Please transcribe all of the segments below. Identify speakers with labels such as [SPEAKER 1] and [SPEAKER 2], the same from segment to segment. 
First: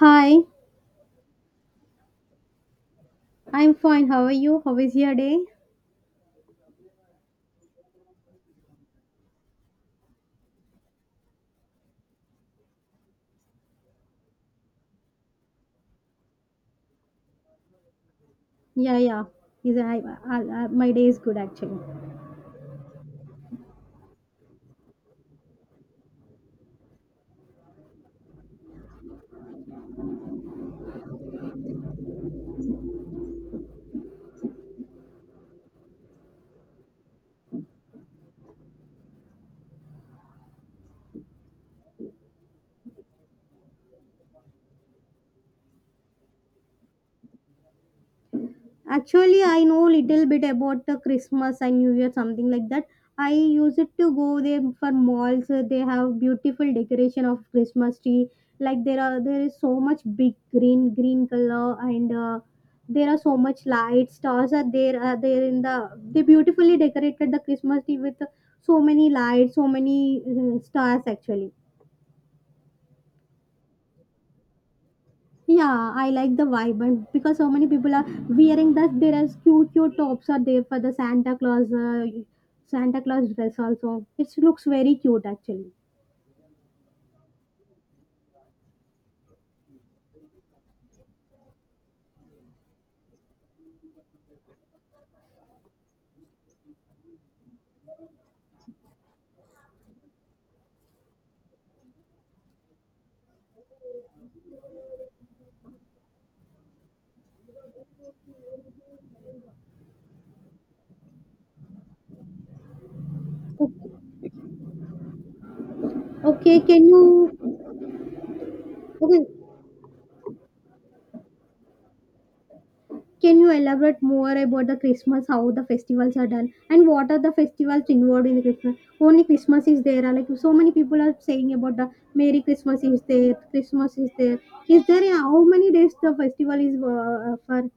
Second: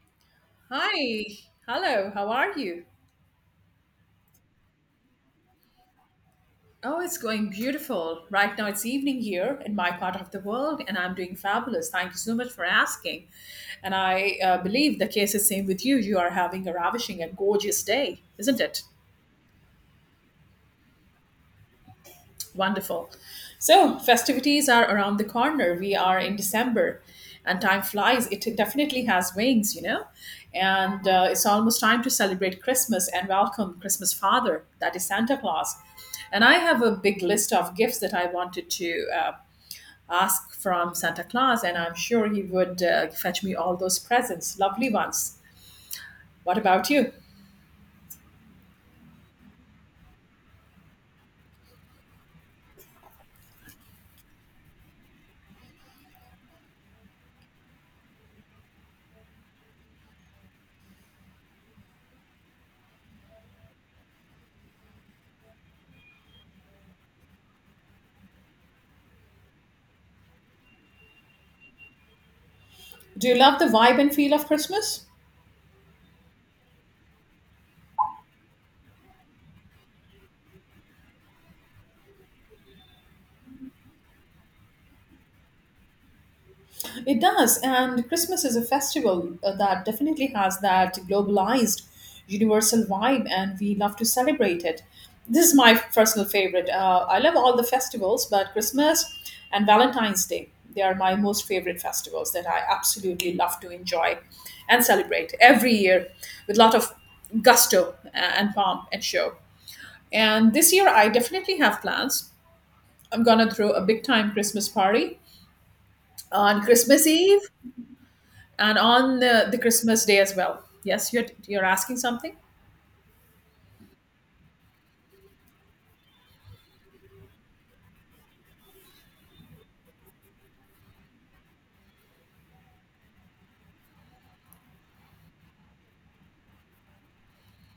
[SPEAKER 1] Hi,
[SPEAKER 2] Hi, hello, how are you?
[SPEAKER 1] I'm fine. How are you? How is your day?
[SPEAKER 2] Oh, it's going beautiful. Right now it's evening here in my part of the world, and I'm doing fabulous. Thank you so much for asking. And I believe the case is same with you. You are having a ravishing and gorgeous day, isn't it?
[SPEAKER 1] Yeah, yeah. Is I, my day is good actually.
[SPEAKER 2] Wonderful. So, festivities are around the corner. We are in December, and time flies. It definitely has wings, you know. And it's almost time to celebrate Christmas and welcome Christmas Father, that is Santa Claus. And I have a big list of gifts that I wanted to ask from Santa Claus, and I'm sure he would fetch me all those presents, lovely ones. What about you?
[SPEAKER 1] Actually, I know little bit about the Christmas and New Year, something like that. I used it to go there for malls. They have beautiful decoration of Christmas tree. Like there is so much big green color, and there are so much lights. Stars are there. Are there in the they beautifully decorated the Christmas tree with so many lights, so many stars actually.
[SPEAKER 2] Do you love the vibe and feel of Christmas?
[SPEAKER 1] Yeah, I like the vibe, and because so many people are wearing that, there are cute, cute tops are there for the Santa Claus, Santa Claus dress also. It looks very cute actually.
[SPEAKER 2] It does, and Christmas is a festival that definitely has that globalized, universal vibe, and we love to celebrate it. This is my personal favorite. I love all the festivals, but Christmas and Valentine's Day, they are my most favorite festivals that I absolutely love to enjoy and celebrate every year with a lot of gusto and pomp and show. And this year, I definitely have plans. I'm gonna throw
[SPEAKER 1] Okay,
[SPEAKER 2] a big time Christmas party
[SPEAKER 1] okay,
[SPEAKER 2] on
[SPEAKER 1] can
[SPEAKER 2] Christmas Eve
[SPEAKER 1] you
[SPEAKER 2] and on
[SPEAKER 1] okay,
[SPEAKER 2] the Christmas day as well. Yes, you're asking something.
[SPEAKER 1] can you elaborate more about the Christmas, how the festivals are done, and what are the festivals involved in the Christmas? Only Christmas is there. Like so many people are saying about the Merry Christmas is there, Christmas is there. How many days the festival is for?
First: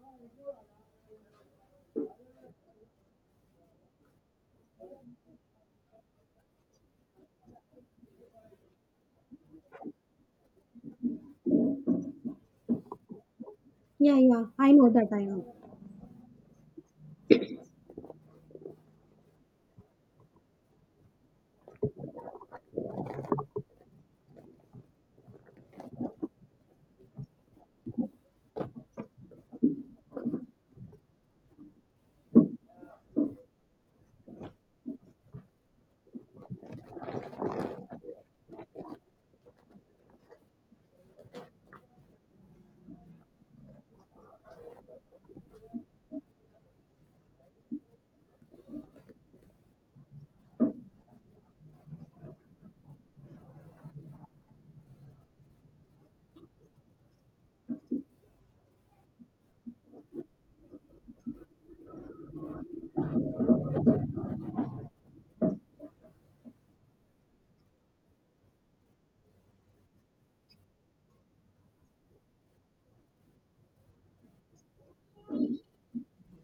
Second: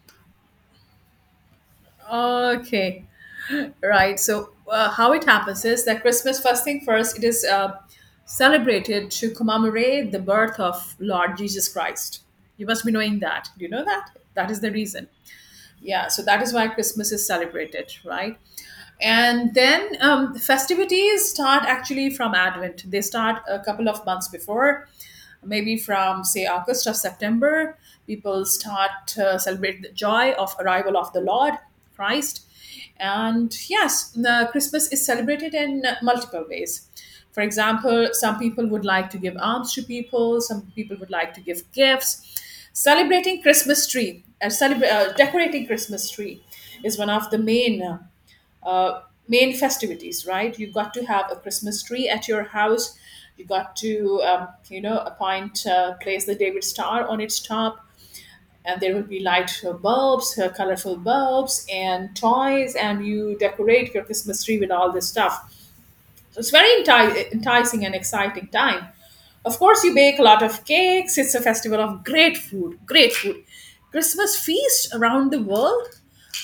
[SPEAKER 2] Okay, right. So how it happens is that Christmas, first thing first, it is celebrated to commemorate the birth of Lord Jesus Christ. You must be knowing that. Do you know that?
[SPEAKER 1] Yeah, yeah,
[SPEAKER 2] That is
[SPEAKER 1] I
[SPEAKER 2] the
[SPEAKER 1] know
[SPEAKER 2] reason.
[SPEAKER 1] that I know.
[SPEAKER 2] Yeah, so that is why Christmas is celebrated, right? And then festivities start actually from Advent. They start a couple of months before, maybe from say August or September. People start celebrate the joy of arrival of the Lord Christ. And yes, the Christmas is celebrated in multiple ways. For example, some people would like to give alms to people, some people would like to give gifts. Celebrating Christmas tree, decorating Christmas tree is one of the main uh, main festivities, right? You got to have a Christmas tree at your house. You got to, um, you know, appoint, place the David Star on its top. And there will be light bulbs, colorful bulbs, and toys, and you decorate your Christmas tree with all this stuff. So it's very enticing and exciting time. Of course, you bake a lot of cakes. It's a festival of great food, great food. Christmas feasts around the world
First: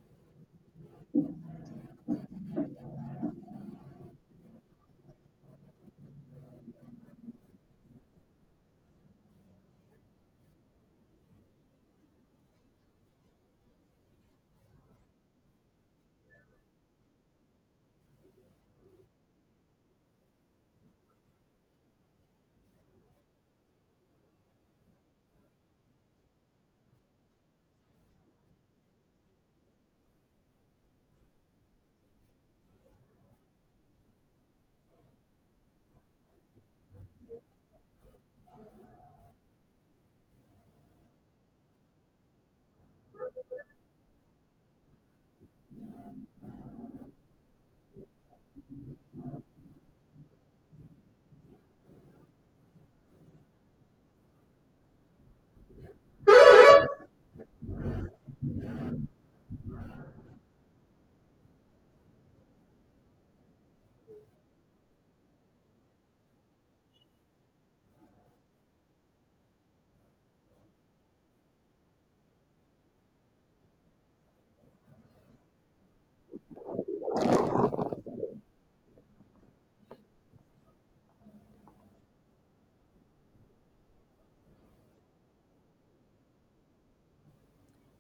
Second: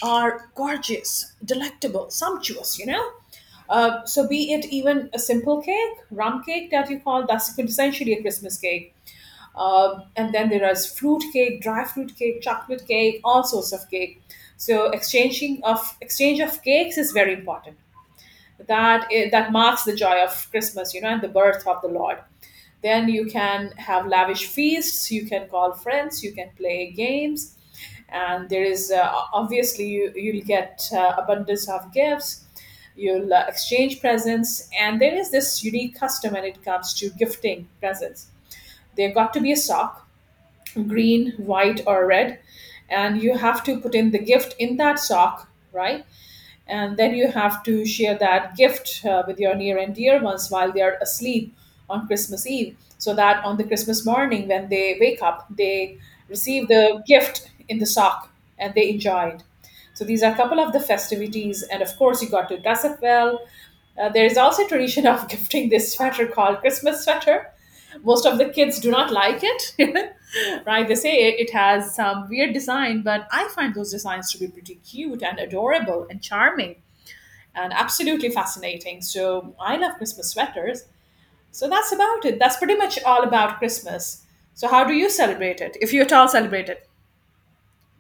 [SPEAKER 2] are gorgeous, delectable, sumptuous, you know? So be it even a simple cake, rum cake that you call, that's quintessentially a Christmas cake. And then there is fruit cake, dry fruit cake, chocolate cake, all sorts of cake. So exchanging of exchange of cakes is very important, that is, that marks the joy of Christmas, you know, and the birth of the Lord. Then you can have lavish feasts, you can call friends, you can play games. And there is, obviously, you'll get abundance of gifts. You'll exchange presents. And there is this unique custom when it comes to gifting presents. There got to be a sock, green, white or red, and you have to put in the gift in that sock, right? And then you have to share that gift with your near and dear ones while they are asleep on Christmas Eve, so that on the Christmas morning when they wake up they receive the gift in the sock and they enjoy it. So these are a couple of the festivities. And of course, you got to dress up well. There is also a tradition of gifting this sweater called Christmas sweater. Most of the kids do not like it. Right, they say it has some weird design, but I find those designs to be pretty cute and adorable and charming and absolutely fascinating. So I love Christmas sweaters. So that's about it. That's pretty much all about Christmas. So how do you celebrate it, if you at all celebrate it?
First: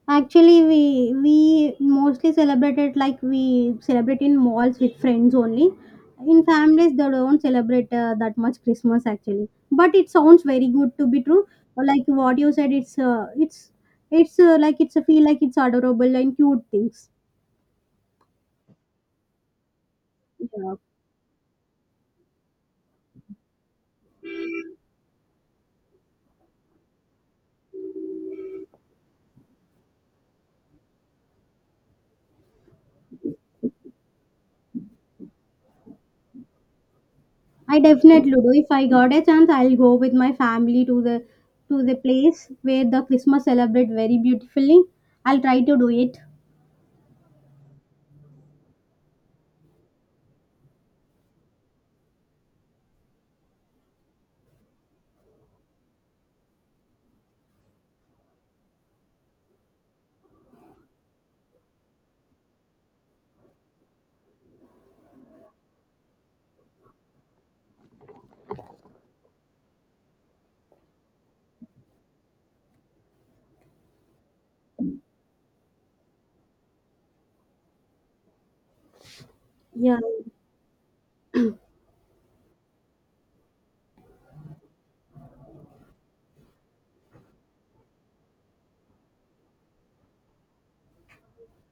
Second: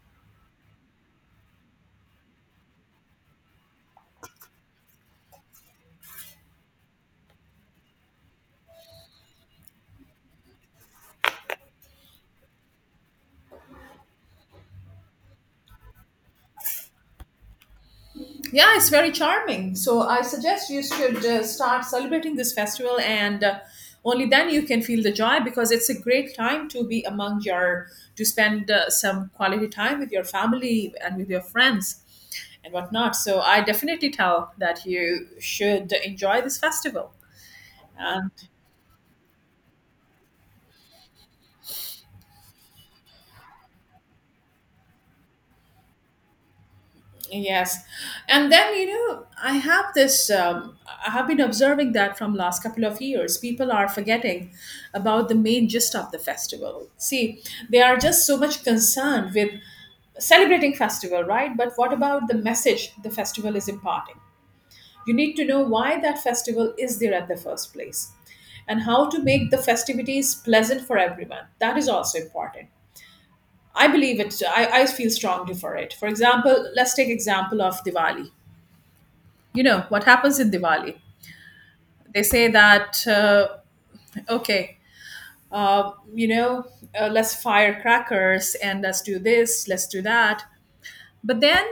[SPEAKER 1] Actually, we mostly celebrate it like we celebrate in malls with friends only. In families, they don't celebrate that much Christmas actually. But it sounds very good to be true. Like what you said, it's like it's a feel like it's adorable and cute things.
[SPEAKER 2] Yeah, it's very charming. So I suggest
[SPEAKER 1] Yeah.
[SPEAKER 2] you should start celebrating this festival, and only then you can feel the joy, because it's a great time to be among your to spend some quality time with your family and with your friends and whatnot. So I definitely tell that you should enjoy this festival.
[SPEAKER 1] I definitely do. If I got a chance, I'll go with my family to the place where the Christmas celebrate very beautifully. I'll try to do it.
[SPEAKER 2] Yes. And then, you know, I have I have been observing that from last couple of years. People are forgetting about the main gist of the festival. See, they are just so much concerned with celebrating festival, right? But what about the message the festival is imparting? You need to know why that festival is there at the first place, and how to make the festivities pleasant for everyone. That is also important. I believe it. I feel strongly for it. For example, let's take example of Diwali. You know
[SPEAKER 1] Yeah,
[SPEAKER 2] what happens in Diwali? They say that, okay you know, let's fire crackers, and let's do this, let's do that. But then,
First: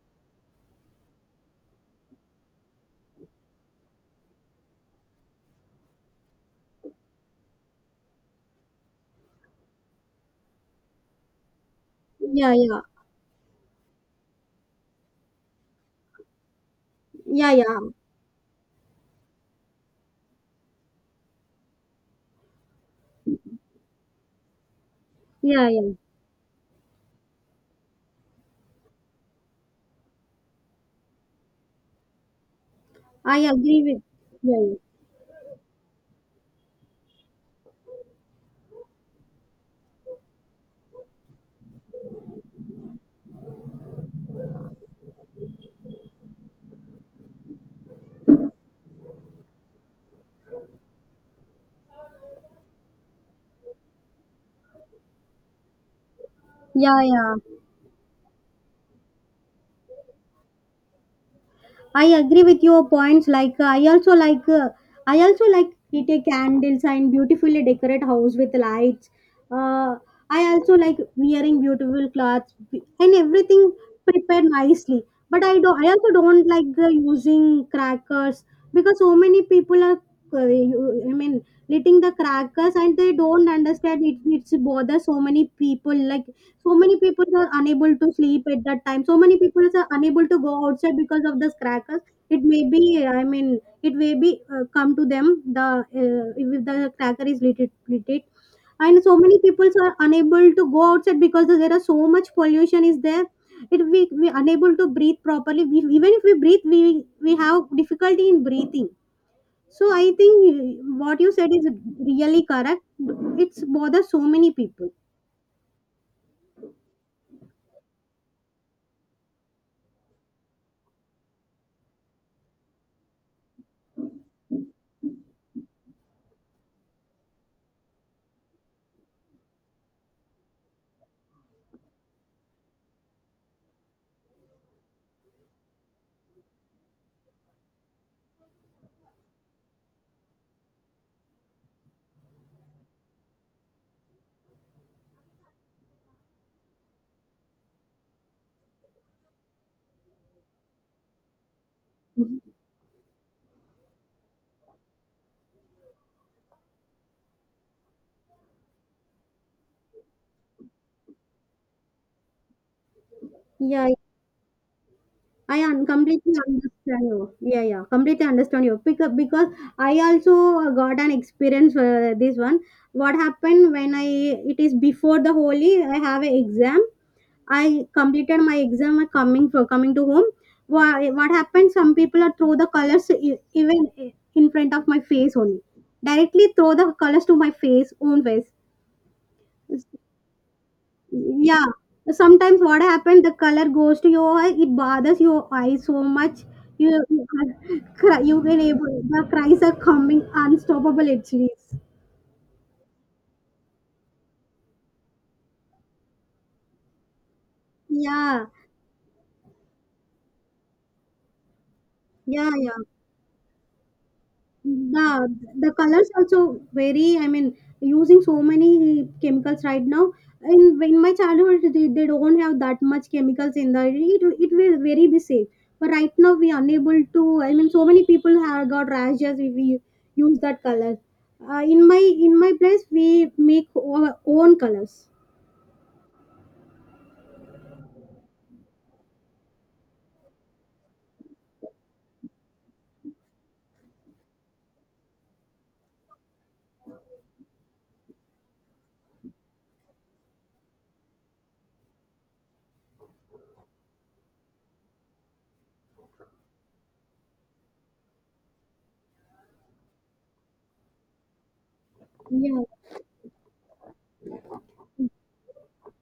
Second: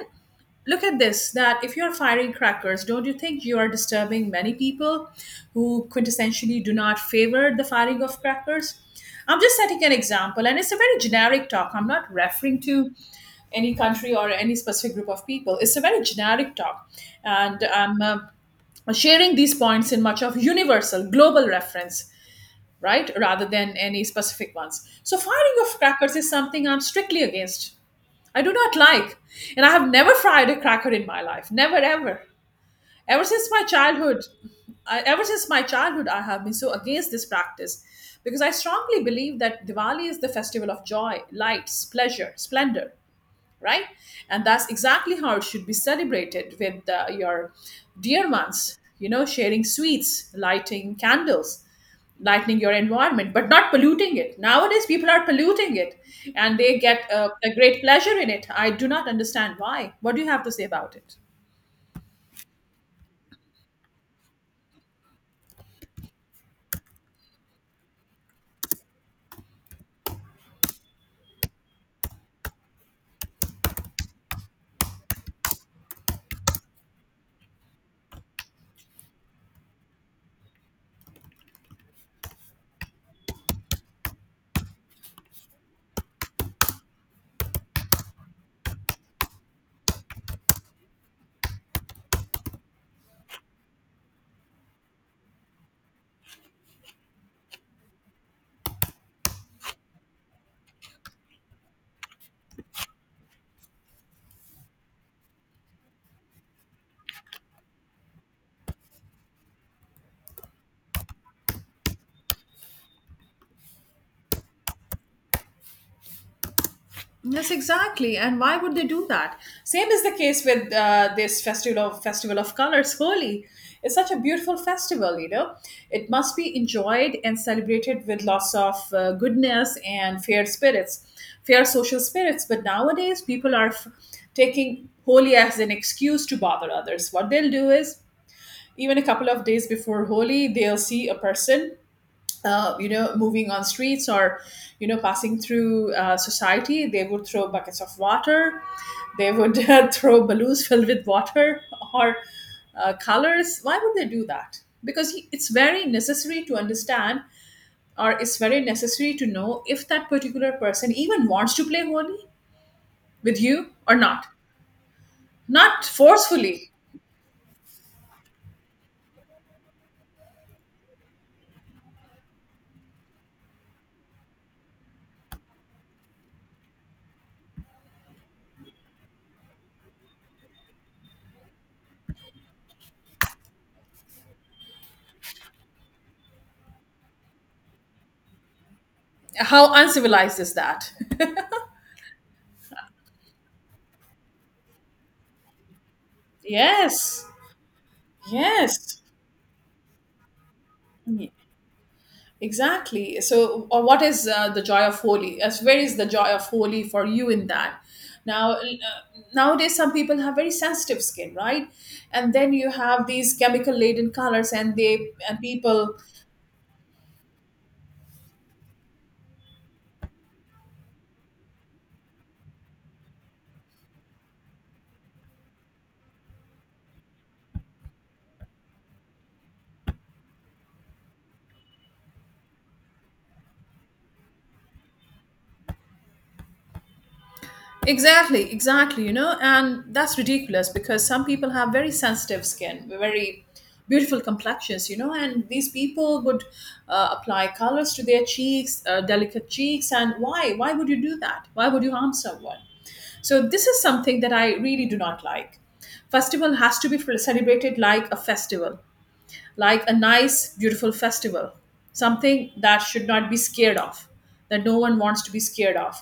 [SPEAKER 2] look at this, that if you're firing crackers, don't you think you are disturbing many people who quintessentially do not favor the firing of crackers? I'm just setting an example, and it's a very generic talk. I'm not
[SPEAKER 1] yeah,
[SPEAKER 2] referring
[SPEAKER 1] yeah,
[SPEAKER 2] to any country or any specific group of people. It's a very generic talk,
[SPEAKER 1] yeah,
[SPEAKER 2] and
[SPEAKER 1] yeah.
[SPEAKER 2] I'm sharing these points in much of universal global reference, right, rather than any specific ones. So firing
[SPEAKER 1] Yeah,
[SPEAKER 2] of
[SPEAKER 1] yeah.
[SPEAKER 2] crackers is something I'm strictly against. I do not like, and I have never fried a cracker in my life, never ever, ever
[SPEAKER 1] I
[SPEAKER 2] since my
[SPEAKER 1] agree with
[SPEAKER 2] childhood.
[SPEAKER 1] Yeah,
[SPEAKER 2] Ever since my childhood I have been so against this practice, because I strongly believe that Diwali is the festival of joy, lights, pleasure, splendor, right? And that's exactly how it should be celebrated with your dear ones, you know, sharing sweets, lighting candles, lightening your environment, but not polluting it. Nowadays, people are polluting it, and they
[SPEAKER 1] yeah, yeah,
[SPEAKER 2] get a
[SPEAKER 1] yeah.
[SPEAKER 2] great pleasure in it. I do not understand why. What do you have to say about it?
[SPEAKER 1] I agree with your points. Like I also like pretty candles and beautifully decorate house with lights. Uh, I also like wearing beautiful clothes and everything prepared nicely. But I don't. I also don't like the using crackers because so many people are. I mean, lighting the crackers and they don't understand it. It's bother so many people like so many people are unable to sleep at that time. So many people are unable to go outside because of the crackers. It may be, I mean, it may be come to them the if the cracker is lit it. And so many people are unable to go outside because there are so much pollution is there. It we unable to breathe properly. We, even if we breathe, we have difficulty in breathing. So I think what you said is really correct. It's bother so many people.
[SPEAKER 2] Yes, exactly. And why would they do that? Same is the case with this festival of colors, Holi. It's such a beautiful festival, you know. It must be enjoyed and celebrated with lots of goodness and fair spirits, fair social spirits. But nowadays, people are taking Holi as an excuse to bother others. What they'll do is, even a couple of days before Holi, they'll see a person you know, moving on streets, or, you know, passing through society, they would throw buckets of water. They would throw balloons filled with water or colors. Why would they do that? Because it's very necessary to understand, or it's very necessary to know if that particular person even wants to play Holi with you
[SPEAKER 1] Yeah,
[SPEAKER 2] or not. Not
[SPEAKER 1] Completely
[SPEAKER 2] forcefully.
[SPEAKER 1] understand you. Yeah, yeah, completely understand you. Because I also got an experience this one. What happened when I it is before the holy? I have an exam. I completed my exam and coming to home. What happened? Some people are throw the colors even in front of my face only. Directly throw the colors to my face, own face.
[SPEAKER 2] How uncivilized is that?
[SPEAKER 1] Yeah. Sometimes what happened, the color goes to your eye, it bothers your eyes so much. You
[SPEAKER 2] Yes.
[SPEAKER 1] can cry, you can able
[SPEAKER 2] Yes.
[SPEAKER 1] the cries are coming unstoppable it is.
[SPEAKER 2] Exactly. So, or what is the joy of Holy? As where is the joy of Holy for you in that?
[SPEAKER 1] Yeah,
[SPEAKER 2] Now, nowadays, some people have very sensitive skin, right? And
[SPEAKER 1] yeah,
[SPEAKER 2] then you
[SPEAKER 1] yeah.
[SPEAKER 2] have these chemical laden colors, and they
[SPEAKER 1] The
[SPEAKER 2] and
[SPEAKER 1] the
[SPEAKER 2] people.
[SPEAKER 1] colors also vary. I mean, using so many chemicals right now. In my childhood, they don't have that much chemicals in the. It will very be safe. But right now, we are unable to. I mean, so many people have got rashes if we use that color. In my place, we make our own colors.
[SPEAKER 2] Exactly, exactly, you know, and that's ridiculous because some people have very sensitive skin, very beautiful complexions, you know, and these people would apply colors to their cheeks, delicate cheeks, and why? Why would you do that? Why would you harm someone? So this is something that I really do not like. Festival has to be celebrated like a festival, like a nice, beautiful festival, something
[SPEAKER 1] Yeah,
[SPEAKER 2] that should not be scared of, that no one wants to be scared of.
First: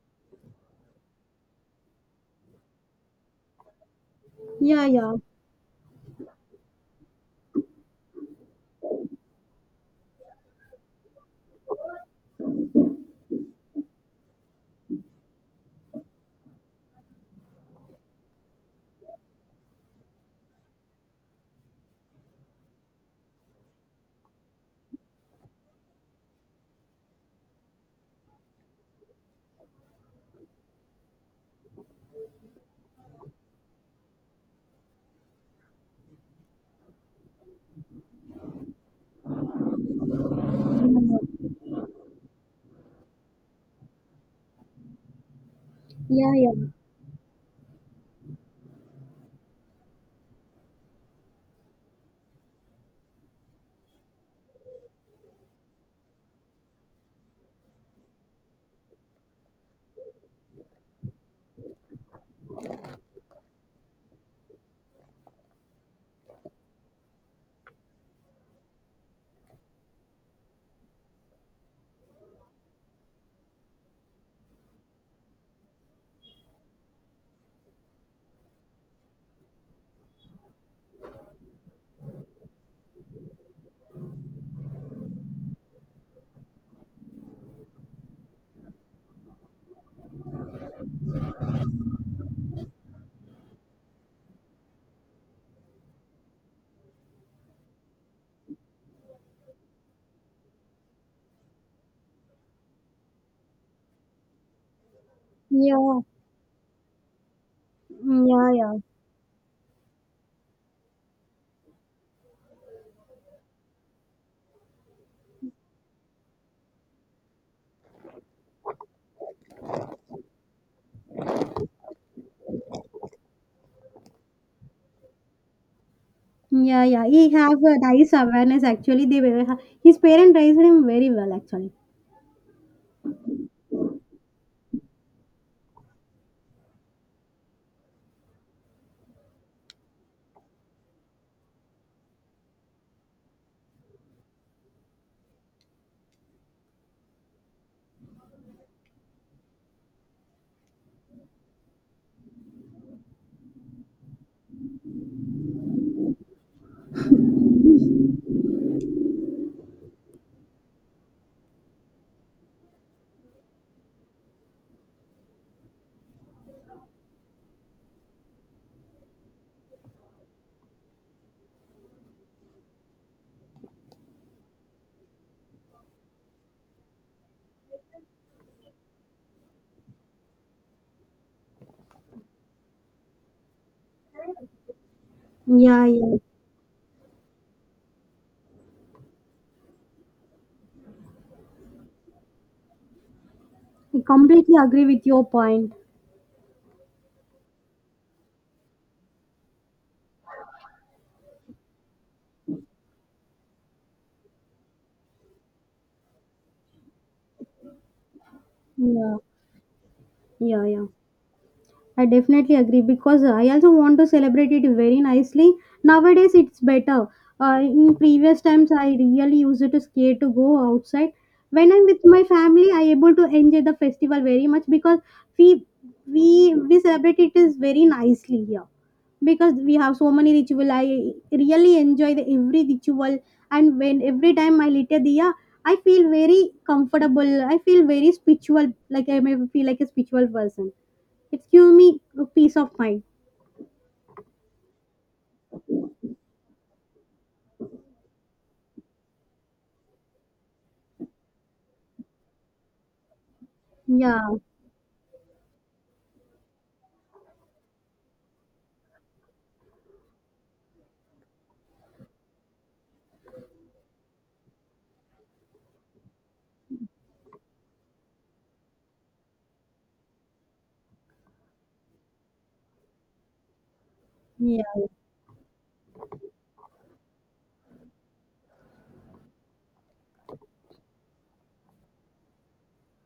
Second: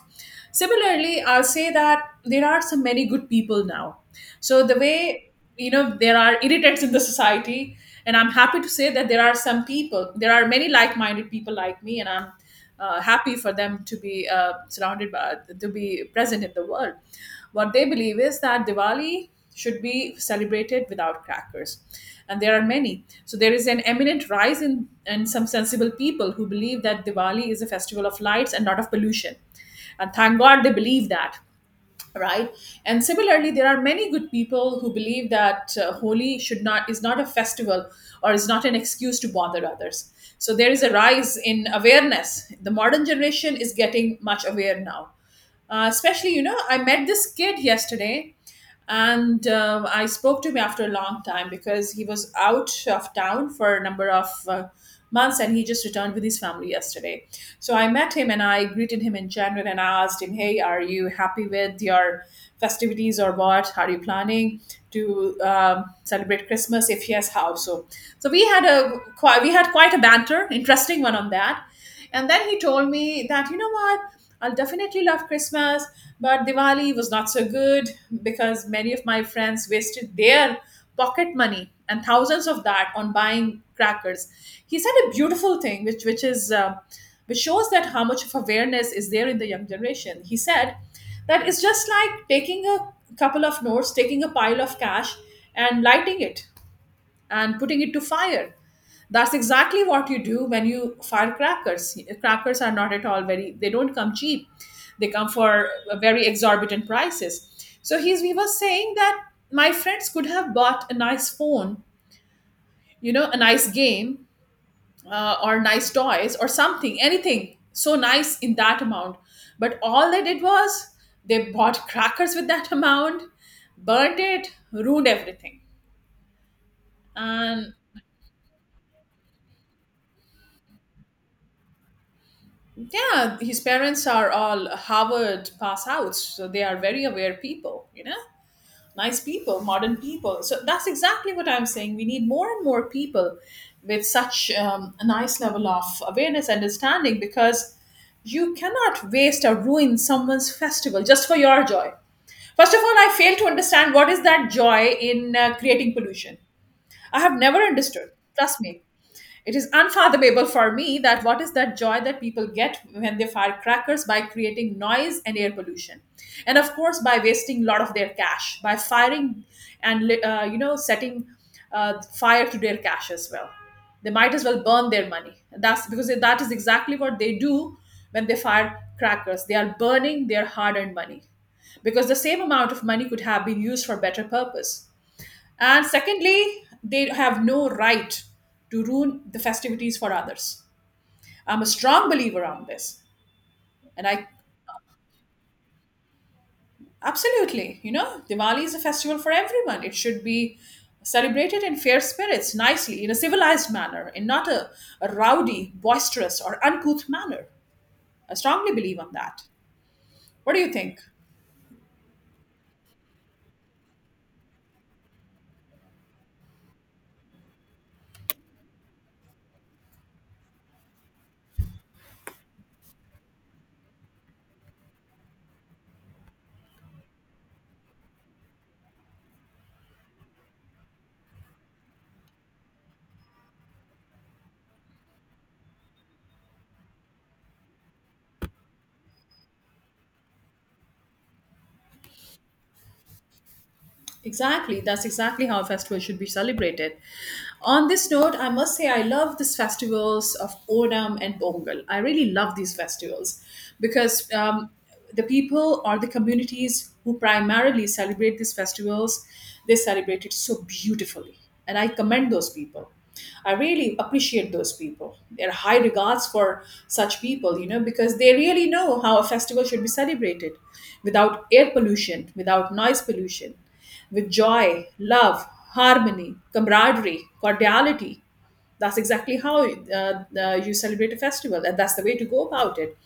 [SPEAKER 2] Similarly, I'll say that there are so many good people now. So the
[SPEAKER 1] yeah, yeah,
[SPEAKER 2] way, there are irritants in the society, and I'm happy to say that there are some people, there are many like-minded people like me, and I'm happy for them to be surrounded by, to be present in the world. What they believe is that Diwali should be celebrated without crackers. And there are many, so there is an eminent rise in some sensible people who believe that Diwali is a festival of lights and not of pollution. And thank God they believe that, right. And similarly there are many good people who believe that holi should not is not a festival or is not an excuse to bother others. So there is a rise in awareness. The modern generation is getting much aware now.
[SPEAKER 1] yeah,
[SPEAKER 2] Especially,
[SPEAKER 1] yeah,
[SPEAKER 2] I met this kid yesterday, and I spoke to him after a long time because he was out of town for a number of months, and he just returned with his family yesterday. So I met him and I greeted him in general, and I asked him, hey, are you happy with your festivities, or what are you planning to celebrate Christmas, if yes, how so? So we had a quite we had quite a banter, interesting one on that. And then he told me that, you know what, I'll definitely love Christmas, but Diwali was not so good because many of my friends wasted their pocket money and thousands of that on buying crackers. He said a beautiful thing, which is. Which shows that how much of awareness is there in the young generation. He said that it's just like taking a couple of notes, taking a pile of cash, and lighting it and putting it to fire. That's exactly what you do when you fire crackers. Crackers are not at all very, they don't come cheap. They come for
[SPEAKER 1] yeah.
[SPEAKER 2] very exorbitant prices.
[SPEAKER 1] Mm,
[SPEAKER 2] He
[SPEAKER 1] yeah,
[SPEAKER 2] was
[SPEAKER 1] yeah.
[SPEAKER 2] saying that my friends could have bought a nice phone, you know, a nice game, or nice toys or something, anything so nice in that amount. But all they did was they bought crackers with that amount, burnt it, ruined everything,
[SPEAKER 1] Yeah, yeah. He have
[SPEAKER 2] and
[SPEAKER 1] a nice awareness actually. They were, his parent raised him very well actually.
[SPEAKER 2] yeah, his parents are all Harvard pass outs, so they are very aware people, you know, nice people, modern people. So that's exactly what I'm saying. We need more and more people with such a nice level of awareness, understanding, because you cannot waste or ruin someone's festival just for your joy. First of all, I fail to understand what is that joy in creating pollution. I have never understood. Trust me. It is unfathomable for me that what is that joy that people get when they fire crackers by creating noise and air pollution, and of course by wasting a lot of their cash by firing and setting fire to their cash as well. They might as well burn their money. That's because that is exactly what they do when they fire crackers. They are burning their hard-earned money because the same amount of money could have been used for better purpose.
[SPEAKER 1] Yeah,
[SPEAKER 2] And
[SPEAKER 1] yeah.
[SPEAKER 2] secondly, they have no right to ruin the festivities for others. I'm a strong believer on this.
[SPEAKER 1] I
[SPEAKER 2] And I
[SPEAKER 1] completely agree with your point.
[SPEAKER 2] absolutely, Diwali is a festival for everyone. It should be celebrated in fair spirits, nicely, in a civilized manner, in not a rowdy, boisterous, or uncouth manner. I strongly believe on
[SPEAKER 1] Yeah,
[SPEAKER 2] that. What do
[SPEAKER 1] yeah,
[SPEAKER 2] you
[SPEAKER 1] yeah.
[SPEAKER 2] think?
[SPEAKER 1] I definitely agree because I also want to celebrate it very nicely. Nowadays, it's better. In previous times, I really used to scare to go outside. When I'm with my family, I able to enjoy the festival very much because we we celebrate it is very nicely here because we have so many ritual. I really enjoy the every ritual, and when every time I light a diya, I feel very comfortable. I feel very spiritual, like I may feel like a spiritual person it's give me a peace of mind.
[SPEAKER 2] Exactly, that's exactly how a festival should be celebrated. On this note, I must say I love these festivals of Onam and Pongal. I really love these festivals
[SPEAKER 1] Yeah,
[SPEAKER 2] because the people or the communities who primarily celebrate these festivals, they celebrate it so beautifully. And I commend those people. I really appreciate those people. There are high regards for such people, you know, because they really know how a festival should be celebrated without air pollution, without noise pollution, with
[SPEAKER 1] yeah.
[SPEAKER 2] joy, love, harmony, camaraderie, cordiality. That's exactly how you celebrate a festival, and that's the way to go about it.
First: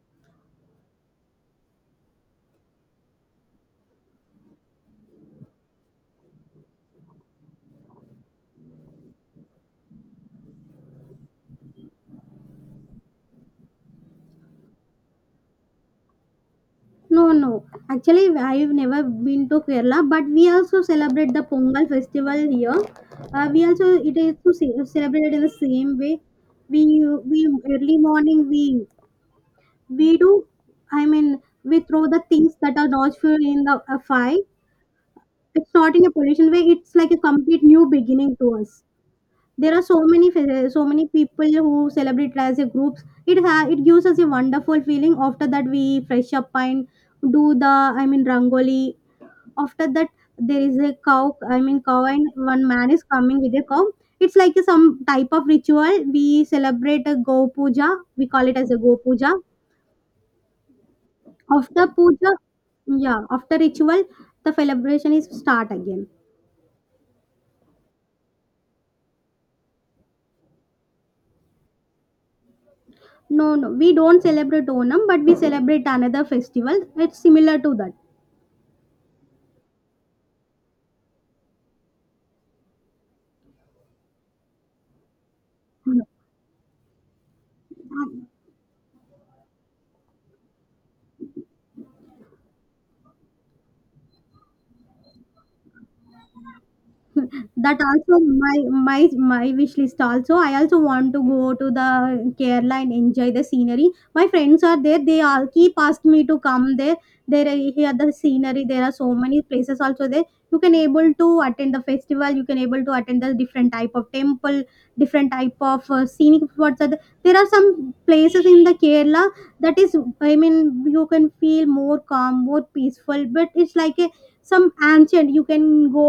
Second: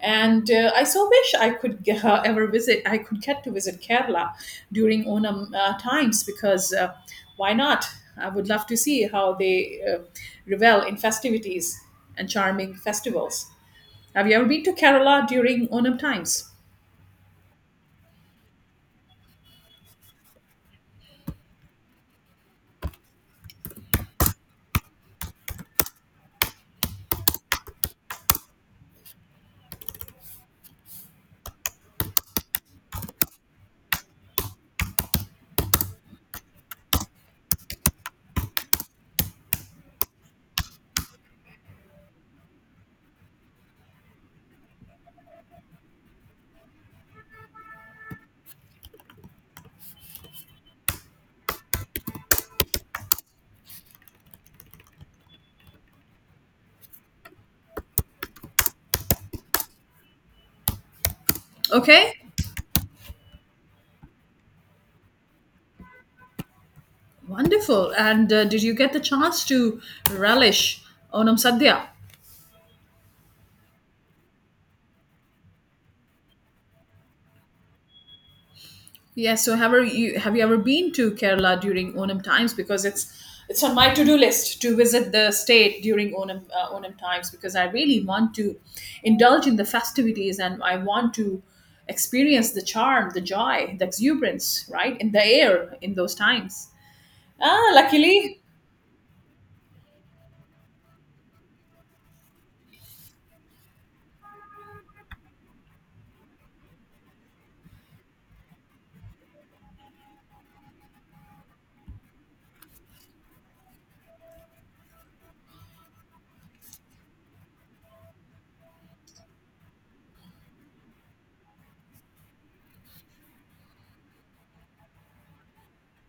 [SPEAKER 2] And I so wish I could ever visit, I could get to visit Kerala during Onam times because why not? I would love to see how they revel in festivities and charming festivals. Have you ever been to Kerala during Onam times?
[SPEAKER 1] No, no. Actually, I've never been to Kerala, but we also celebrate the Pongal festival here. We also it is to celebrated in the same way. We we early morning we do. I mean, we throw the things that are not fuel in the a fire. It's not in a pollution way. It's like a complete new beginning to us. There are so many so many people who celebrate as a groups. It gives us a wonderful feeling. After that, we fresh up and do the I mean rangoli. After that, there is a cow. I mean cow and one man is coming with a cow. It's like a, some type of ritual. We celebrate a go puja. We call it as a go puja. After
[SPEAKER 2] Okay.
[SPEAKER 1] puja, yeah, after ritual, the celebration is start again.
[SPEAKER 2] Wonderful. And did you get the chance to relish Onam Sadhya?
[SPEAKER 1] No, no, we don't celebrate Onam, but we celebrate another festival. It's similar to that.
[SPEAKER 2] Yes. So have you ever been to Kerala during Onam times? Because it's on my to do list to visit the state during Onam times because I really want to indulge in the festivities and I want to experience the charm, the joy, the exuberance, right, in the air in those times. Ah,
[SPEAKER 1] That also
[SPEAKER 2] luckily.
[SPEAKER 1] my my wish list, also I also want to go to the Kerala and enjoy the scenery. My friends are there, they all keep asking me to come there. Here the scenery, there are so many places also there. You can able to attend the festival, you can able to attend the different type of temple, different type of scenic spots are there. There are some places in the Kerala that is, I mean, you can feel more calm, more peaceful, but it's like a some ancient, you can go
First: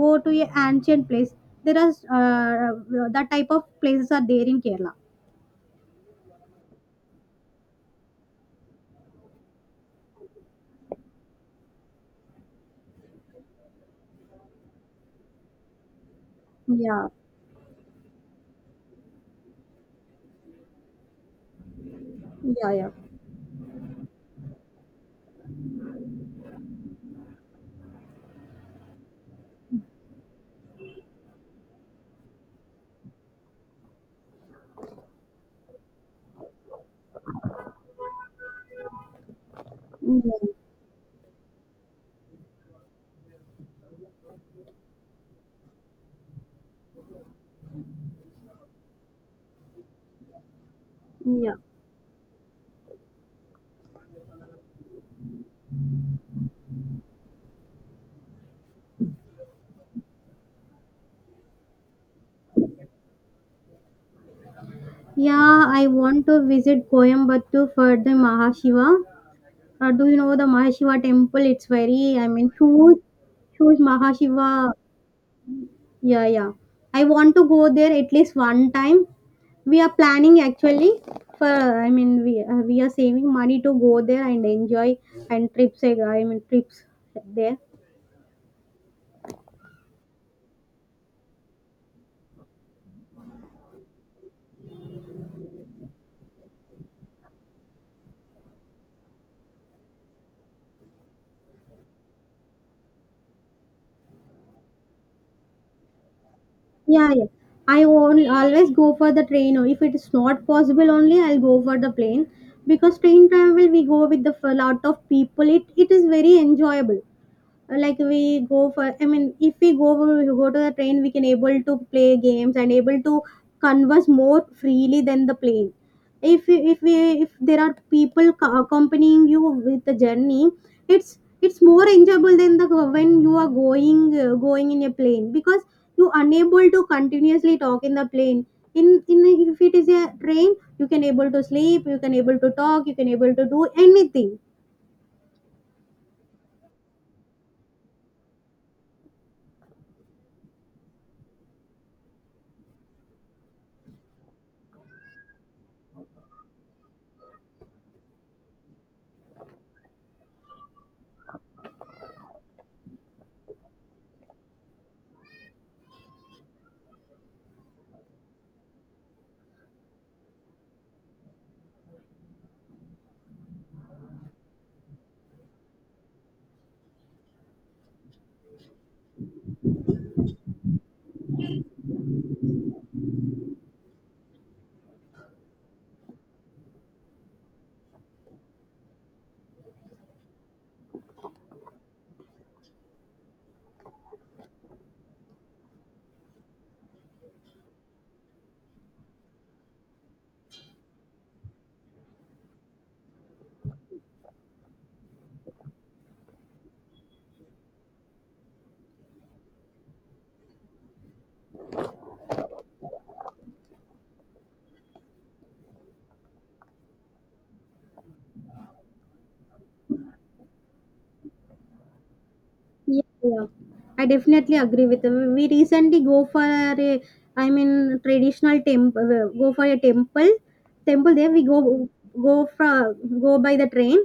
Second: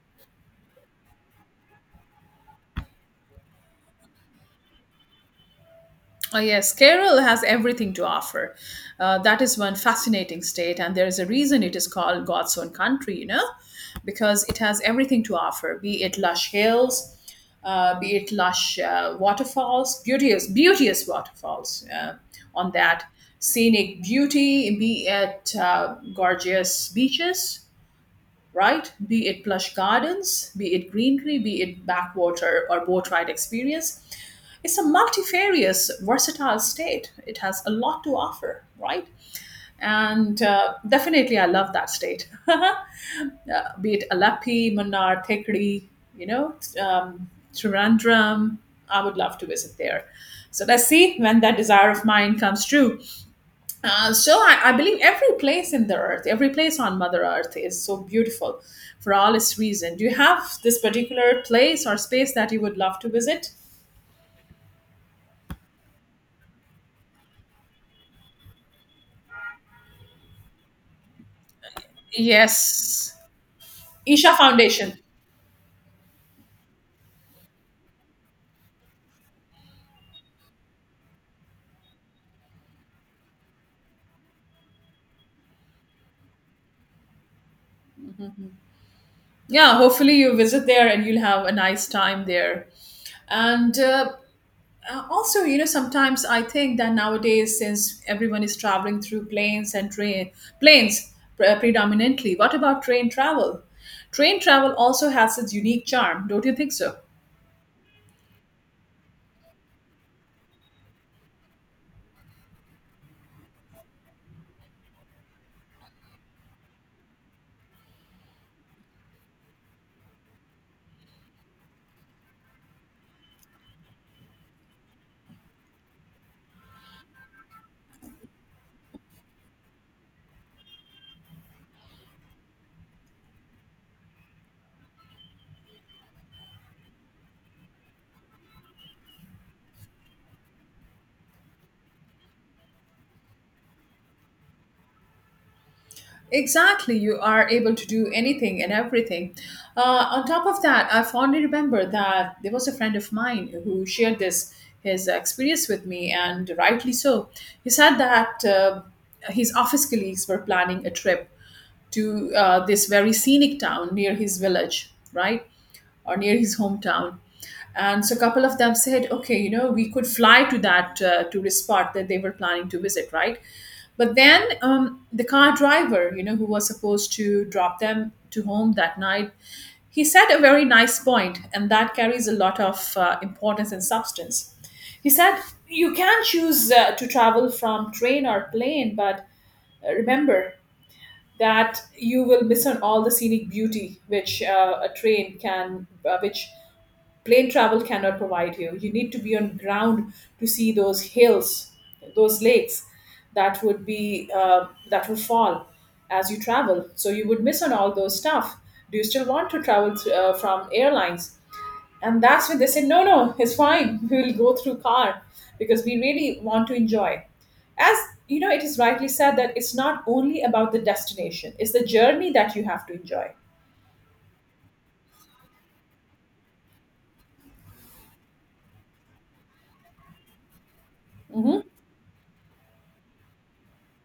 [SPEAKER 1] go to a ancient place. There are that type of places are there in Kerala.
[SPEAKER 2] Oh, yes, Kerala has everything to offer. That is one fascinating state, and there is a reason it is called God's own country, you know, because it has everything to offer, be it lush
[SPEAKER 1] yeah
[SPEAKER 2] hills, be it lush waterfalls, beauteous, beauteous waterfalls, on
[SPEAKER 1] yeah yeah
[SPEAKER 2] that, scenic beauty, be it gorgeous beaches, right? Be it plush gardens, be it greenery, be it backwater or boat ride experience, it's a multifarious, versatile state. It has a lot to offer, right? And
[SPEAKER 1] yeah
[SPEAKER 2] definitely, I love that state. Be it Alapi, Munnar, Thekri, you know, Trivandrum, I would love to visit there. So let's see when
[SPEAKER 1] yeah,
[SPEAKER 2] that desire of mine comes true. So I believe every place in the earth, every place on Mother Earth is so beautiful for all its reason. Do you have this particular place or space that you would love to visit?
[SPEAKER 1] yeah. I want to visit Coimbatore for the Mahashiva. Do you know the Mahashiva temple? It's very, I mean, huge,
[SPEAKER 2] Yes.
[SPEAKER 1] huge
[SPEAKER 2] Isha
[SPEAKER 1] Mahashiva.
[SPEAKER 2] Foundation.
[SPEAKER 1] Yeah, yeah. I want to go there at least one time. We are planning actually for, I mean, we are saving money to go there and enjoy and trips, I mean trips there.
[SPEAKER 2] Yeah, hopefully you visit there and you'll have a nice time there. And also, you know, sometimes I think that nowadays, since everyone is traveling through planes and train planes, predominantly, what about train travel? Train travel also has its unique charm, don't you think so?
[SPEAKER 1] Yeah, yeah. I only always go for the train, or if it is not possible, only I'll go for the plane because train travel we go with the lot of people. It is very enjoyable. Like we go for, I mean, if we go we go to the train, we can able to play games and able to converse more freely than the plane. If we, if there are people accompanying you with the journey, it's more enjoyable than the when you are going going in a plane because you unable to continuously talk in the plane. In in if it is a train, you can able to sleep, you can able to talk, you can able to do anything.
[SPEAKER 2] Exactly, you are able to do anything and everything. On top of that, I fondly remember that there was a friend of mine who shared this, his experience with me, and rightly so. He said that his office colleagues were planning a trip to this very scenic town near his village, right? Or near his hometown. And so a couple of them said, okay, you know, we could fly to that tourist spot that they were planning to visit, right? But then the car driver, you know, who was supposed to drop them to home that night, he said a very nice point, and that carries a lot of importance and substance. He said, you can choose to travel from train or plane, but remember, that you will miss on all the scenic beauty which a train can which plane travel cannot provide you. You need to be on ground to see those hills, those lakes, that would be that would fall as you travel, so you would miss on all those stuff. Do you still want to travel from airlines? And that's when they said, no, no, it's fine, we will go through car because we really want to enjoy. As you know, it is rightly said that it's not only about the destination, it's the journey that you have to
[SPEAKER 1] Yeah,
[SPEAKER 2] enjoy.
[SPEAKER 1] yeah. I definitely agree with you. We recently go for a, I mean, traditional temple. Go for a temple. There we
[SPEAKER 2] Hmm.
[SPEAKER 1] go, go for Go by the train.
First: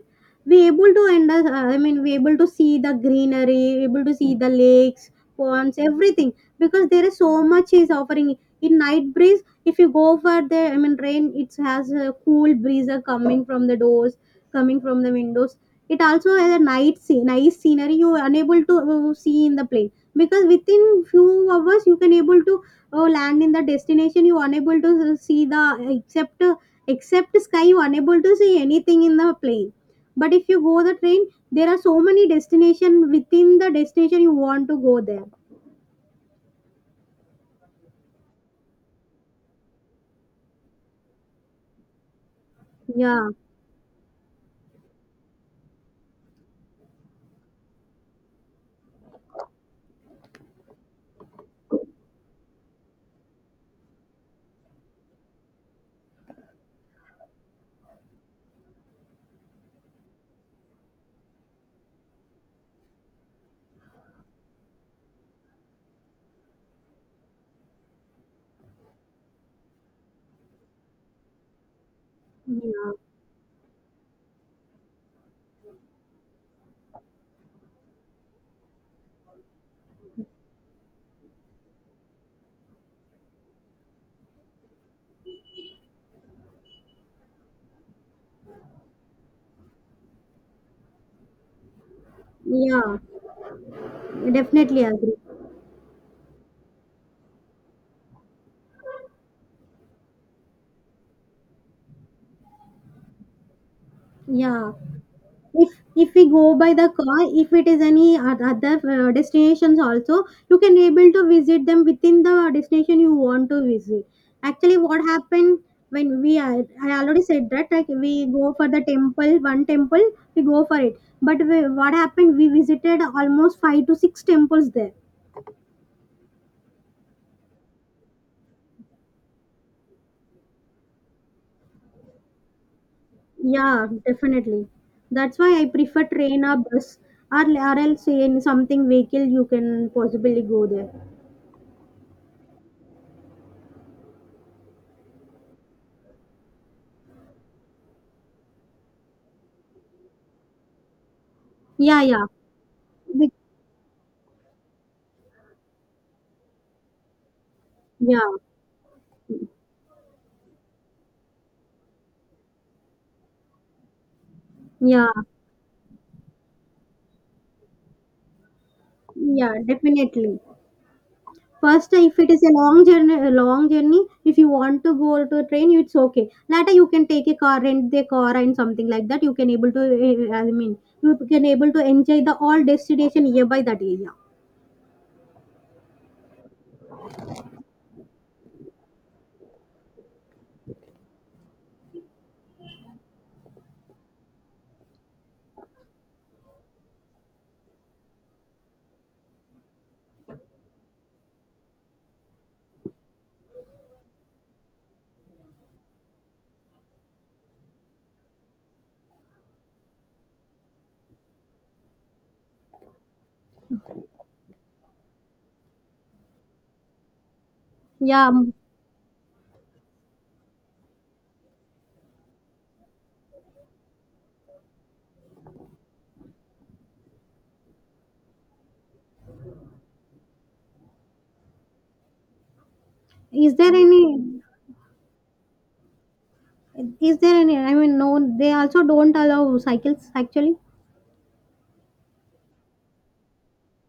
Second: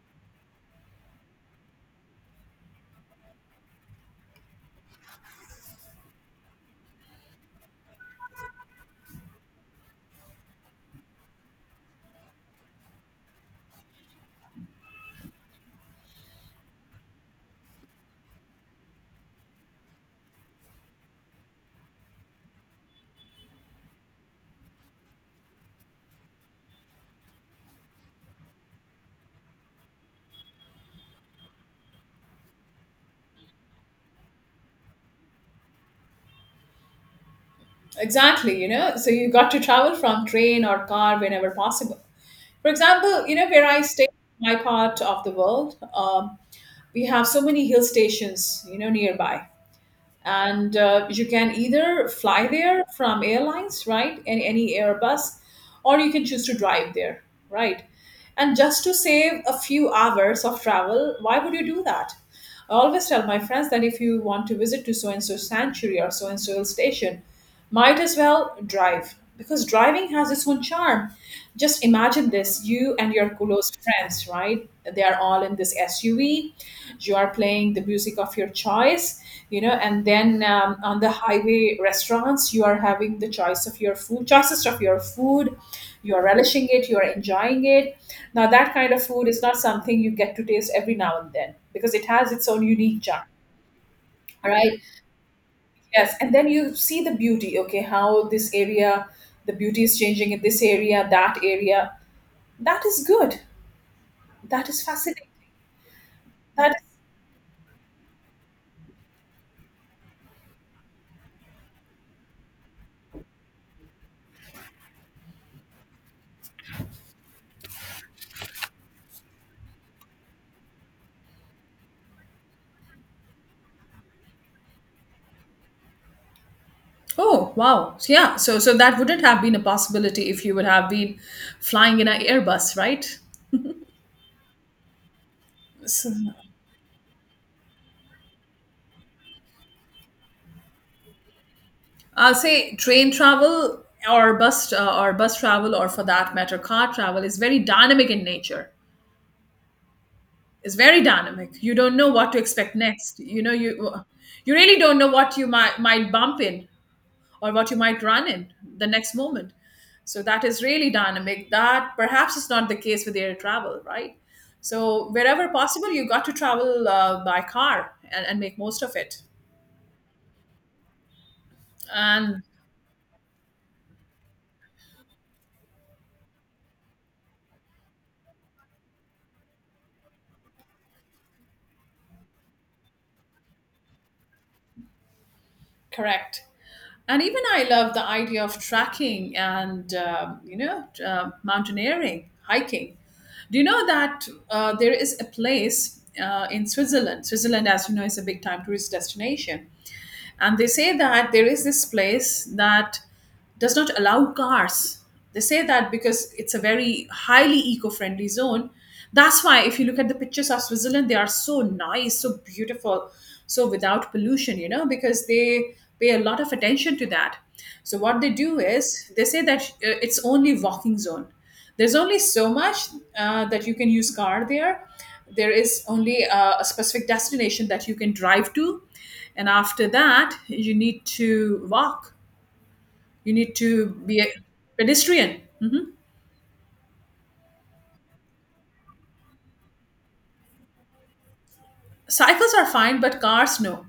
[SPEAKER 1] We able to I mean, we able to see the greenery, able to see the lakes, ponds, everything. Because there is so much is offering in night breeze. If you go for the, I mean, rain. It has a cool breeze are coming from the doors, coming from the windows. It also has a night scene, nice scenery you are unable to see in the plane because within few hours you can able to land in the destination. You unable to see the except except sky. You unable to see anything in the plane. But if you go the train, there are so many destination within the destination you want to go there.
[SPEAKER 2] Exactly, you know, so you got to travel from train or car whenever possible. For
[SPEAKER 1] Yeah,
[SPEAKER 2] example, you know where I stay, my part of the world, we have so many hill stations, you know, nearby, and you can either fly there from airlines, right, and any airbus, or you can choose to drive there, right. And just to save a few hours of travel, why would you do that? I always tell my friends that if you want to visit to so and so sanctuary or so and so hill station, might as well drive because driving has its own charm. Just imagine this,
[SPEAKER 1] yeah,
[SPEAKER 2] you and your close friends, right? They are all in this SUV. You are playing the music of your choice, you know, and then on the highway restaurants, you are having the choice of your food, choices of your food. You are relishing it, you are enjoying it now, that kind of food is not something you get to taste every now and then because it has its own
[SPEAKER 1] yeah.
[SPEAKER 2] unique charm. All right.
[SPEAKER 1] Definitely agree.
[SPEAKER 2] Yes. And then you see the beauty, okay, how this area, the beauty is changing in this area. That is good. That
[SPEAKER 1] Yeah.
[SPEAKER 2] is fascinating.
[SPEAKER 1] If if we go by
[SPEAKER 2] That
[SPEAKER 1] the
[SPEAKER 2] is,
[SPEAKER 1] car, if it is any other destinations also, you can able to visit them within the destination you want to visit. Actually, what happened when we are, I already said that like we go for the temple, one temple, we go for it. But we, what happened? We visited almost five to six temples there.
[SPEAKER 2] oh wow! So, yeah, so so that wouldn't have been a possibility if you would have been flying in an Airbus, right?
[SPEAKER 1] Yeah, definitely. That's why I prefer
[SPEAKER 2] So,
[SPEAKER 1] train or bus, or else in something vehicle you can possibly go there.
[SPEAKER 2] I'll say train travel or bus travel or for that matter car travel is very dynamic in nature. Is very dynamic. You don't
[SPEAKER 1] Yeah,
[SPEAKER 2] know
[SPEAKER 1] yeah.
[SPEAKER 2] what to expect next.
[SPEAKER 1] Be-
[SPEAKER 2] You know, you really don't know what you might bump in or what you might
[SPEAKER 1] yeah.
[SPEAKER 2] run in the next moment. So that is really dynamic. That perhaps is not the case with air travel, right?
[SPEAKER 1] Yeah,
[SPEAKER 2] So wherever possible, you got to travel by car and make most of it.
[SPEAKER 1] yeah, definitely. First, if it is
[SPEAKER 2] And
[SPEAKER 1] a long journey, if you want to go to a train, it's okay. Later, you can take a car, rent the car, and something like that. You can able to, eh, I mean, you can able to enjoy the all destination nearby that area.
[SPEAKER 2] correct. And even I love the idea of trekking and mountaineering, hiking. Do you know that there is a place in Switzerland? Switzerland as you know is a big time tourist destination, and they say that there is this place that does not allow cars. They say that because it's a very highly eco-friendly zone. That's why if you look at the pictures of Switzerland, they are so nice, so beautiful. So without pollution, you know, because they pay a lot of attention to that. So what
[SPEAKER 1] Yeah,
[SPEAKER 2] they
[SPEAKER 1] m-
[SPEAKER 2] do is they say that it's only walking zone. There's only so much that you can use car there. There is only a specific destination that you can drive to, and after that you need to walk. You
[SPEAKER 1] is
[SPEAKER 2] need
[SPEAKER 1] there
[SPEAKER 2] to be a
[SPEAKER 1] any?
[SPEAKER 2] pedestrian.
[SPEAKER 1] Is there any? I mean, no, they also don't allow cycles actually.
[SPEAKER 2] Cycles are fine, but cars no.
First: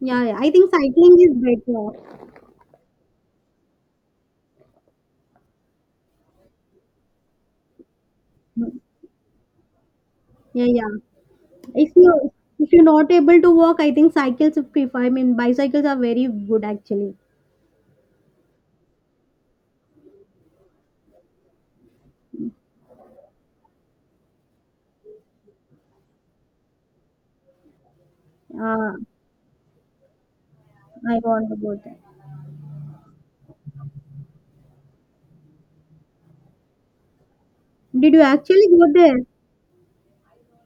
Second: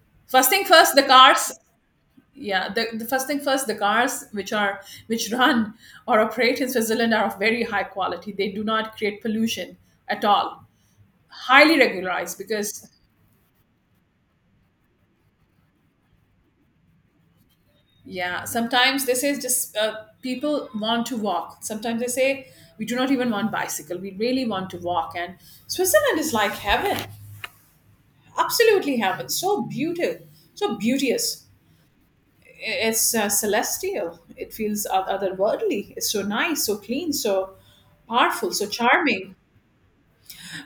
[SPEAKER 1] Yeah, yeah.
[SPEAKER 2] First
[SPEAKER 1] I
[SPEAKER 2] thing
[SPEAKER 1] think
[SPEAKER 2] first, the
[SPEAKER 1] cycling is
[SPEAKER 2] cars.
[SPEAKER 1] better.
[SPEAKER 2] Yeah, the first thing first, the cars which are, which run or operate in Switzerland are of very high quality. They do not create pollution at all.
[SPEAKER 1] Yeah, yeah.
[SPEAKER 2] Highly
[SPEAKER 1] If you,
[SPEAKER 2] regularized
[SPEAKER 1] if you're
[SPEAKER 2] because,
[SPEAKER 1] not able to walk, I think cycles are prefer. I mean, bicycles are very good actually.
[SPEAKER 2] yeah, sometimes they say just people want to walk. Sometimes they say we do not even want bicycle, we really want to walk. And Switzerland is like heaven.
[SPEAKER 1] Uh,
[SPEAKER 2] Absolutely heaven! So beautiful, so
[SPEAKER 1] I
[SPEAKER 2] beauteous.
[SPEAKER 1] want about that.
[SPEAKER 2] It's celestial. It feels otherworldly. It's so nice, so clean, so
[SPEAKER 1] Did you
[SPEAKER 2] powerful,
[SPEAKER 1] actually
[SPEAKER 2] so
[SPEAKER 1] go there?
[SPEAKER 2] charming.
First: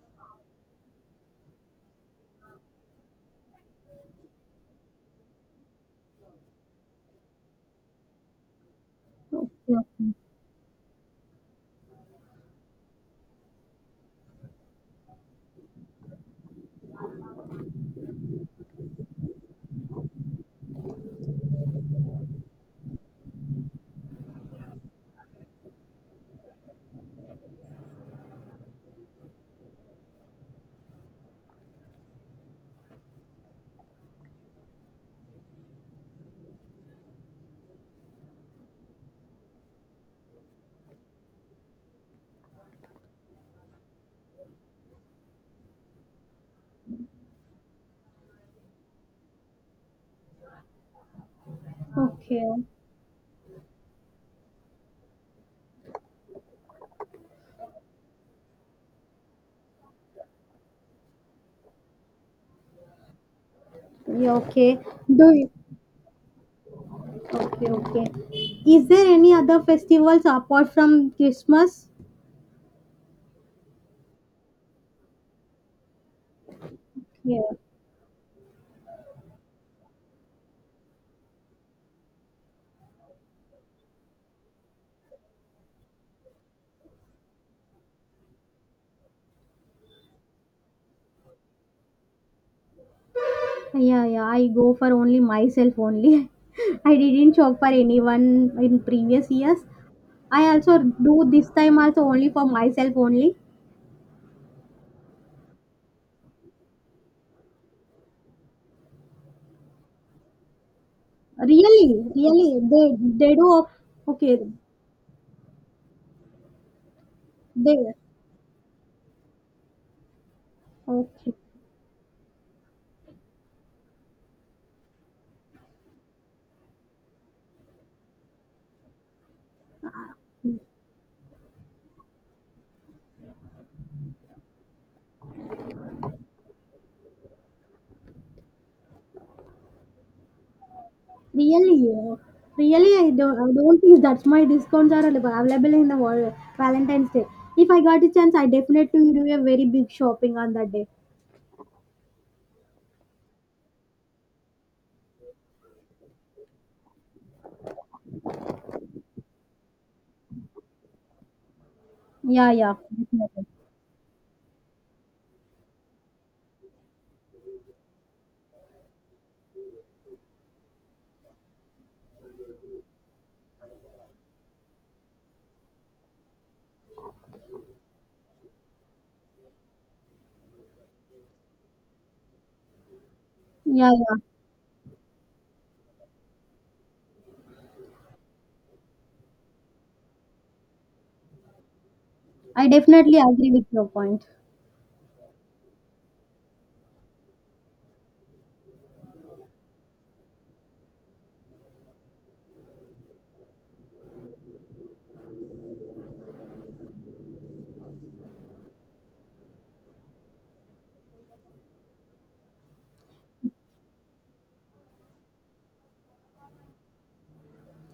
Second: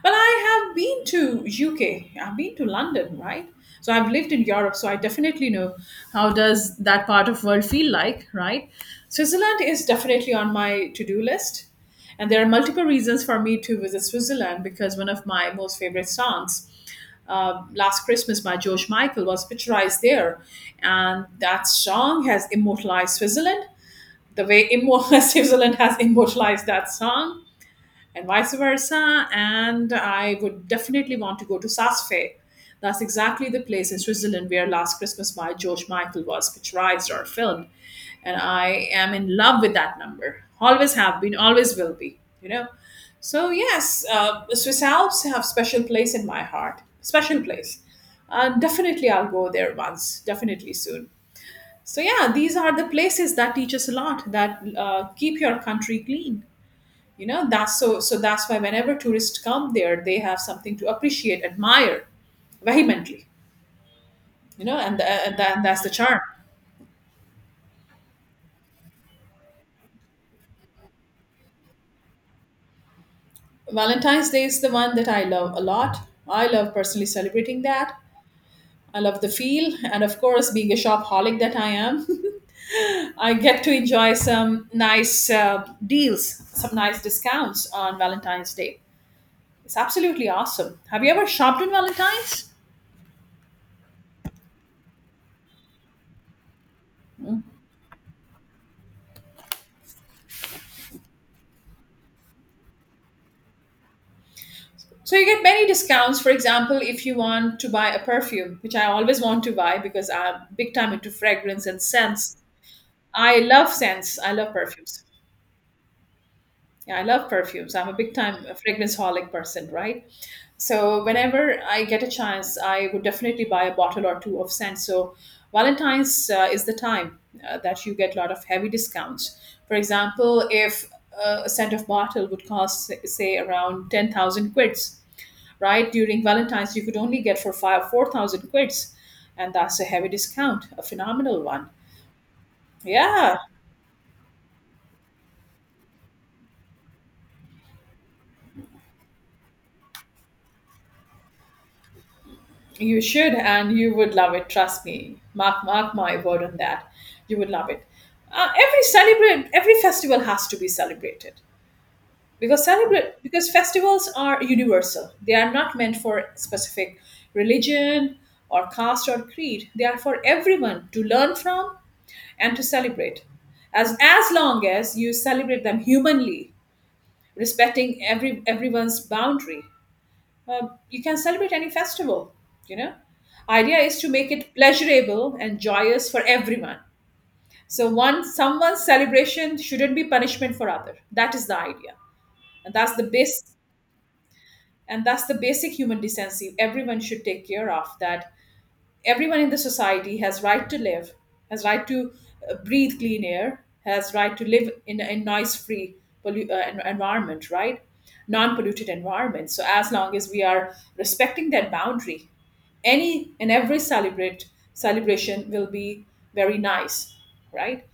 [SPEAKER 2] Well, I have been to UK. I've been to London, right? So I've lived in Europe, so I definitely know how does that part of world feel like, right? Switzerland is
[SPEAKER 1] Okay.
[SPEAKER 2] definitely on my to-do list. And there are multiple reasons for me to visit Switzerland, because one of my most favorite songs, Last Christmas by George Michael, was picturized there. And that song has immortalized Switzerland. Switzerland has immortalized that song and vice versa. And I would definitely want to go to Saas-Fee. That's exactly the place in Switzerland where Last Christmas by George Michael was picturized or filmed. And I am in love with that number. Always have been, always will be, you know. So, yes, the Swiss Alps have special place in my heart. Special place. Definitely, I'll go there once, definitely soon. So, yeah,
[SPEAKER 1] Okay.
[SPEAKER 2] these are the places that teach us a lot, that keep your country clean, you know. That's that's why whenever tourists come there, they have something to appreciate, admire vehemently,
[SPEAKER 1] Yeah,
[SPEAKER 2] you know.
[SPEAKER 1] okay.
[SPEAKER 2] And,
[SPEAKER 1] Do you?
[SPEAKER 2] that's the charm.
[SPEAKER 1] Okay, okay. Is there any other festivals apart from Christmas?
[SPEAKER 2] Valentine's Day is the one that I love a lot. I love personally
[SPEAKER 1] Yeah.
[SPEAKER 2] celebrating that. I love the feel, and of course, being a shopaholic that I am, I get to enjoy some nice deals, some nice discounts on Valentine's Day. It's absolutely awesome. Have you ever shopped on Valentine's?
[SPEAKER 1] Yeah, yeah. I go for only myself only. I didn't shop for anyone in previous years. I also do this time also only for myself only.
[SPEAKER 2] So you get many discounts. For example, if you want to buy a perfume, which I always want to buy because I'm big time into fragrance and
[SPEAKER 1] Really,
[SPEAKER 2] scents.
[SPEAKER 1] really, they
[SPEAKER 2] I
[SPEAKER 1] do.
[SPEAKER 2] love
[SPEAKER 1] Op-
[SPEAKER 2] scents. I
[SPEAKER 1] okay,
[SPEAKER 2] love perfumes. Yeah, I love perfumes.
[SPEAKER 1] they
[SPEAKER 2] I'm a big time fragrance holic person, right? So
[SPEAKER 1] okay.
[SPEAKER 2] whenever I get a chance, I would definitely buy a bottle or two of scent. So Valentine's is the time that you get a lot of heavy discounts. For example, if a scent of bottle would cost say around 10,000 quids, right? During Valentine's, you could only get for five, 4,000 quids. And that's a heavy discount, a phenomenal one.
[SPEAKER 1] Really, really,
[SPEAKER 2] Yeah,
[SPEAKER 1] I don't think that's my discounts are available in the Valentine's Day. If I got a chance, I definitely do a very big shopping on that day.
[SPEAKER 2] you should, and you would love it. Trust me. Mark my word on that. You would love it. Every festival has to be celebrated,
[SPEAKER 1] Yeah,
[SPEAKER 2] because
[SPEAKER 1] yeah,
[SPEAKER 2] celebrate
[SPEAKER 1] definitely.
[SPEAKER 2] because festivals are universal. They are not meant for specific religion or caste or creed. They are for everyone to learn from and to celebrate. As long as you celebrate them humanly, respecting everyone's boundary, you can celebrate any festival, you know. Idea
[SPEAKER 1] Yeah,
[SPEAKER 2] is to
[SPEAKER 1] yeah.
[SPEAKER 2] make it pleasurable and joyous for everyone. So one someone's celebration shouldn't be punishment for other. That is the idea.
[SPEAKER 1] I
[SPEAKER 2] and that's the
[SPEAKER 1] definitely
[SPEAKER 2] base
[SPEAKER 1] agree with your point.
[SPEAKER 2] and that's the basic human decency. Everyone should take care of that. Everyone in the society has right to live, has right to breathe clean air, has right to live in a noise free, environment, right, non polluted environment. So as long as we are respecting that boundary, any and every celebrate celebration will be very nice, right.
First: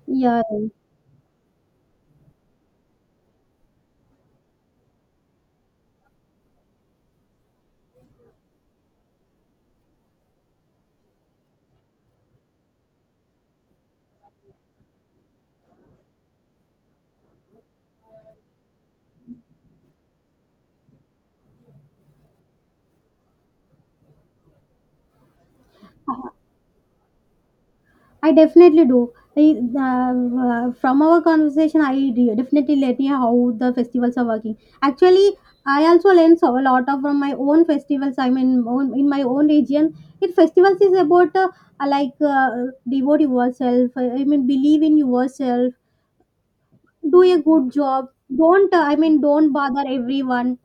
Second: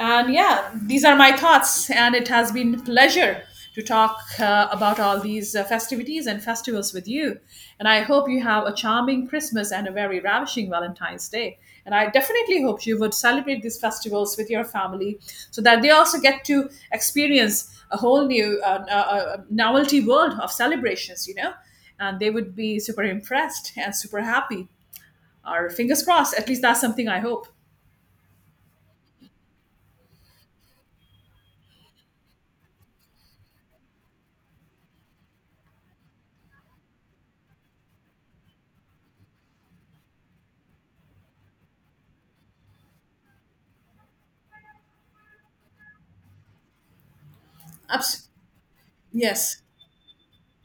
[SPEAKER 2] And
[SPEAKER 1] Yeah, yeah.
[SPEAKER 2] yeah, these are my thoughts. And it has been pleasure to talk about all these festivities and festivals with you. And I hope you have a charming Christmas and a very ravishing Valentine's Day. And I definitely hope you would celebrate these festivals with your family so that they also get to experience a whole new novelty world of celebrations, you know? And they would be super impressed and super happy. Or fingers crossed, at least that's something I hope.
[SPEAKER 1] I definitely do. I, from our conversation, definitely let me how the festivals are working. Actually, I also learn so a lot of from my own festivals. I mean, own, in my own region, it festivals is about like uh, devote yourself. I mean, believe in yourself. Do a good job.
[SPEAKER 2] Abs-
[SPEAKER 1] Don't I mean, don't
[SPEAKER 2] yes.
[SPEAKER 1] bother everyone.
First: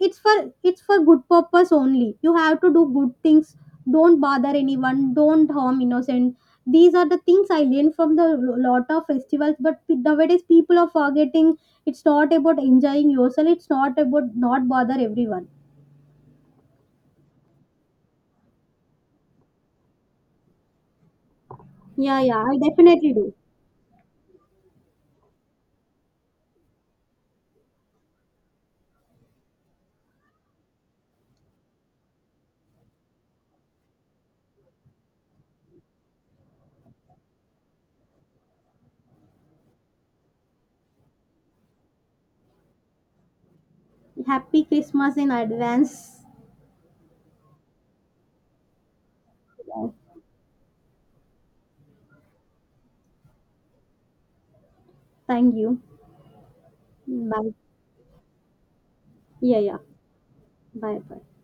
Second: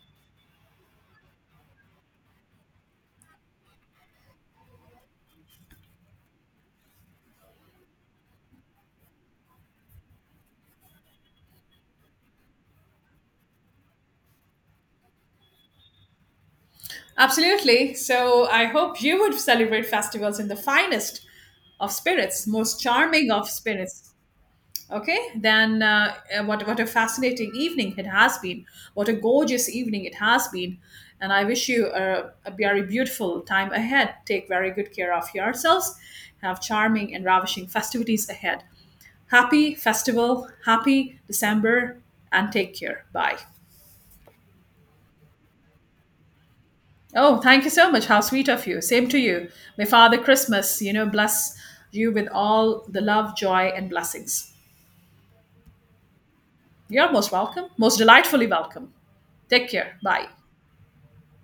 [SPEAKER 1] It's for, it's for good purpose only, you have to do good things, don't bother anyone, don't harm innocent. These are the things I learned from the lot of festivals, but nowadays people are forgetting. It's not about enjoying yourself, it's not about not bother everyone.
[SPEAKER 2] Absolutely. So I hope you would celebrate festivals in the finest of
[SPEAKER 1] Yeah, yeah,
[SPEAKER 2] spirits,
[SPEAKER 1] I
[SPEAKER 2] most
[SPEAKER 1] definitely
[SPEAKER 2] charming
[SPEAKER 1] do.
[SPEAKER 2] of spirits. Okay, then what a fascinating evening it has been. What a gorgeous evening it has been. And I wish you a very beautiful time ahead. Take very good care of yourselves. Have charming and ravishing festivities ahead. Happy festival, happy December, and take care. Bye.
[SPEAKER 1] Happy Christmas in advance.
[SPEAKER 2] Oh, thank you so much. How sweet of you. Same to you. May
[SPEAKER 1] Yeah,
[SPEAKER 2] Father Christmas, you know, bless you with all the love, joy, and blessings.
[SPEAKER 1] thank you.
[SPEAKER 2] You're most
[SPEAKER 1] Bye.
[SPEAKER 2] welcome, most delightfully welcome.
[SPEAKER 1] Yeah,
[SPEAKER 2] Take
[SPEAKER 1] yeah.
[SPEAKER 2] care. Bye.
[SPEAKER 1] Bye bye.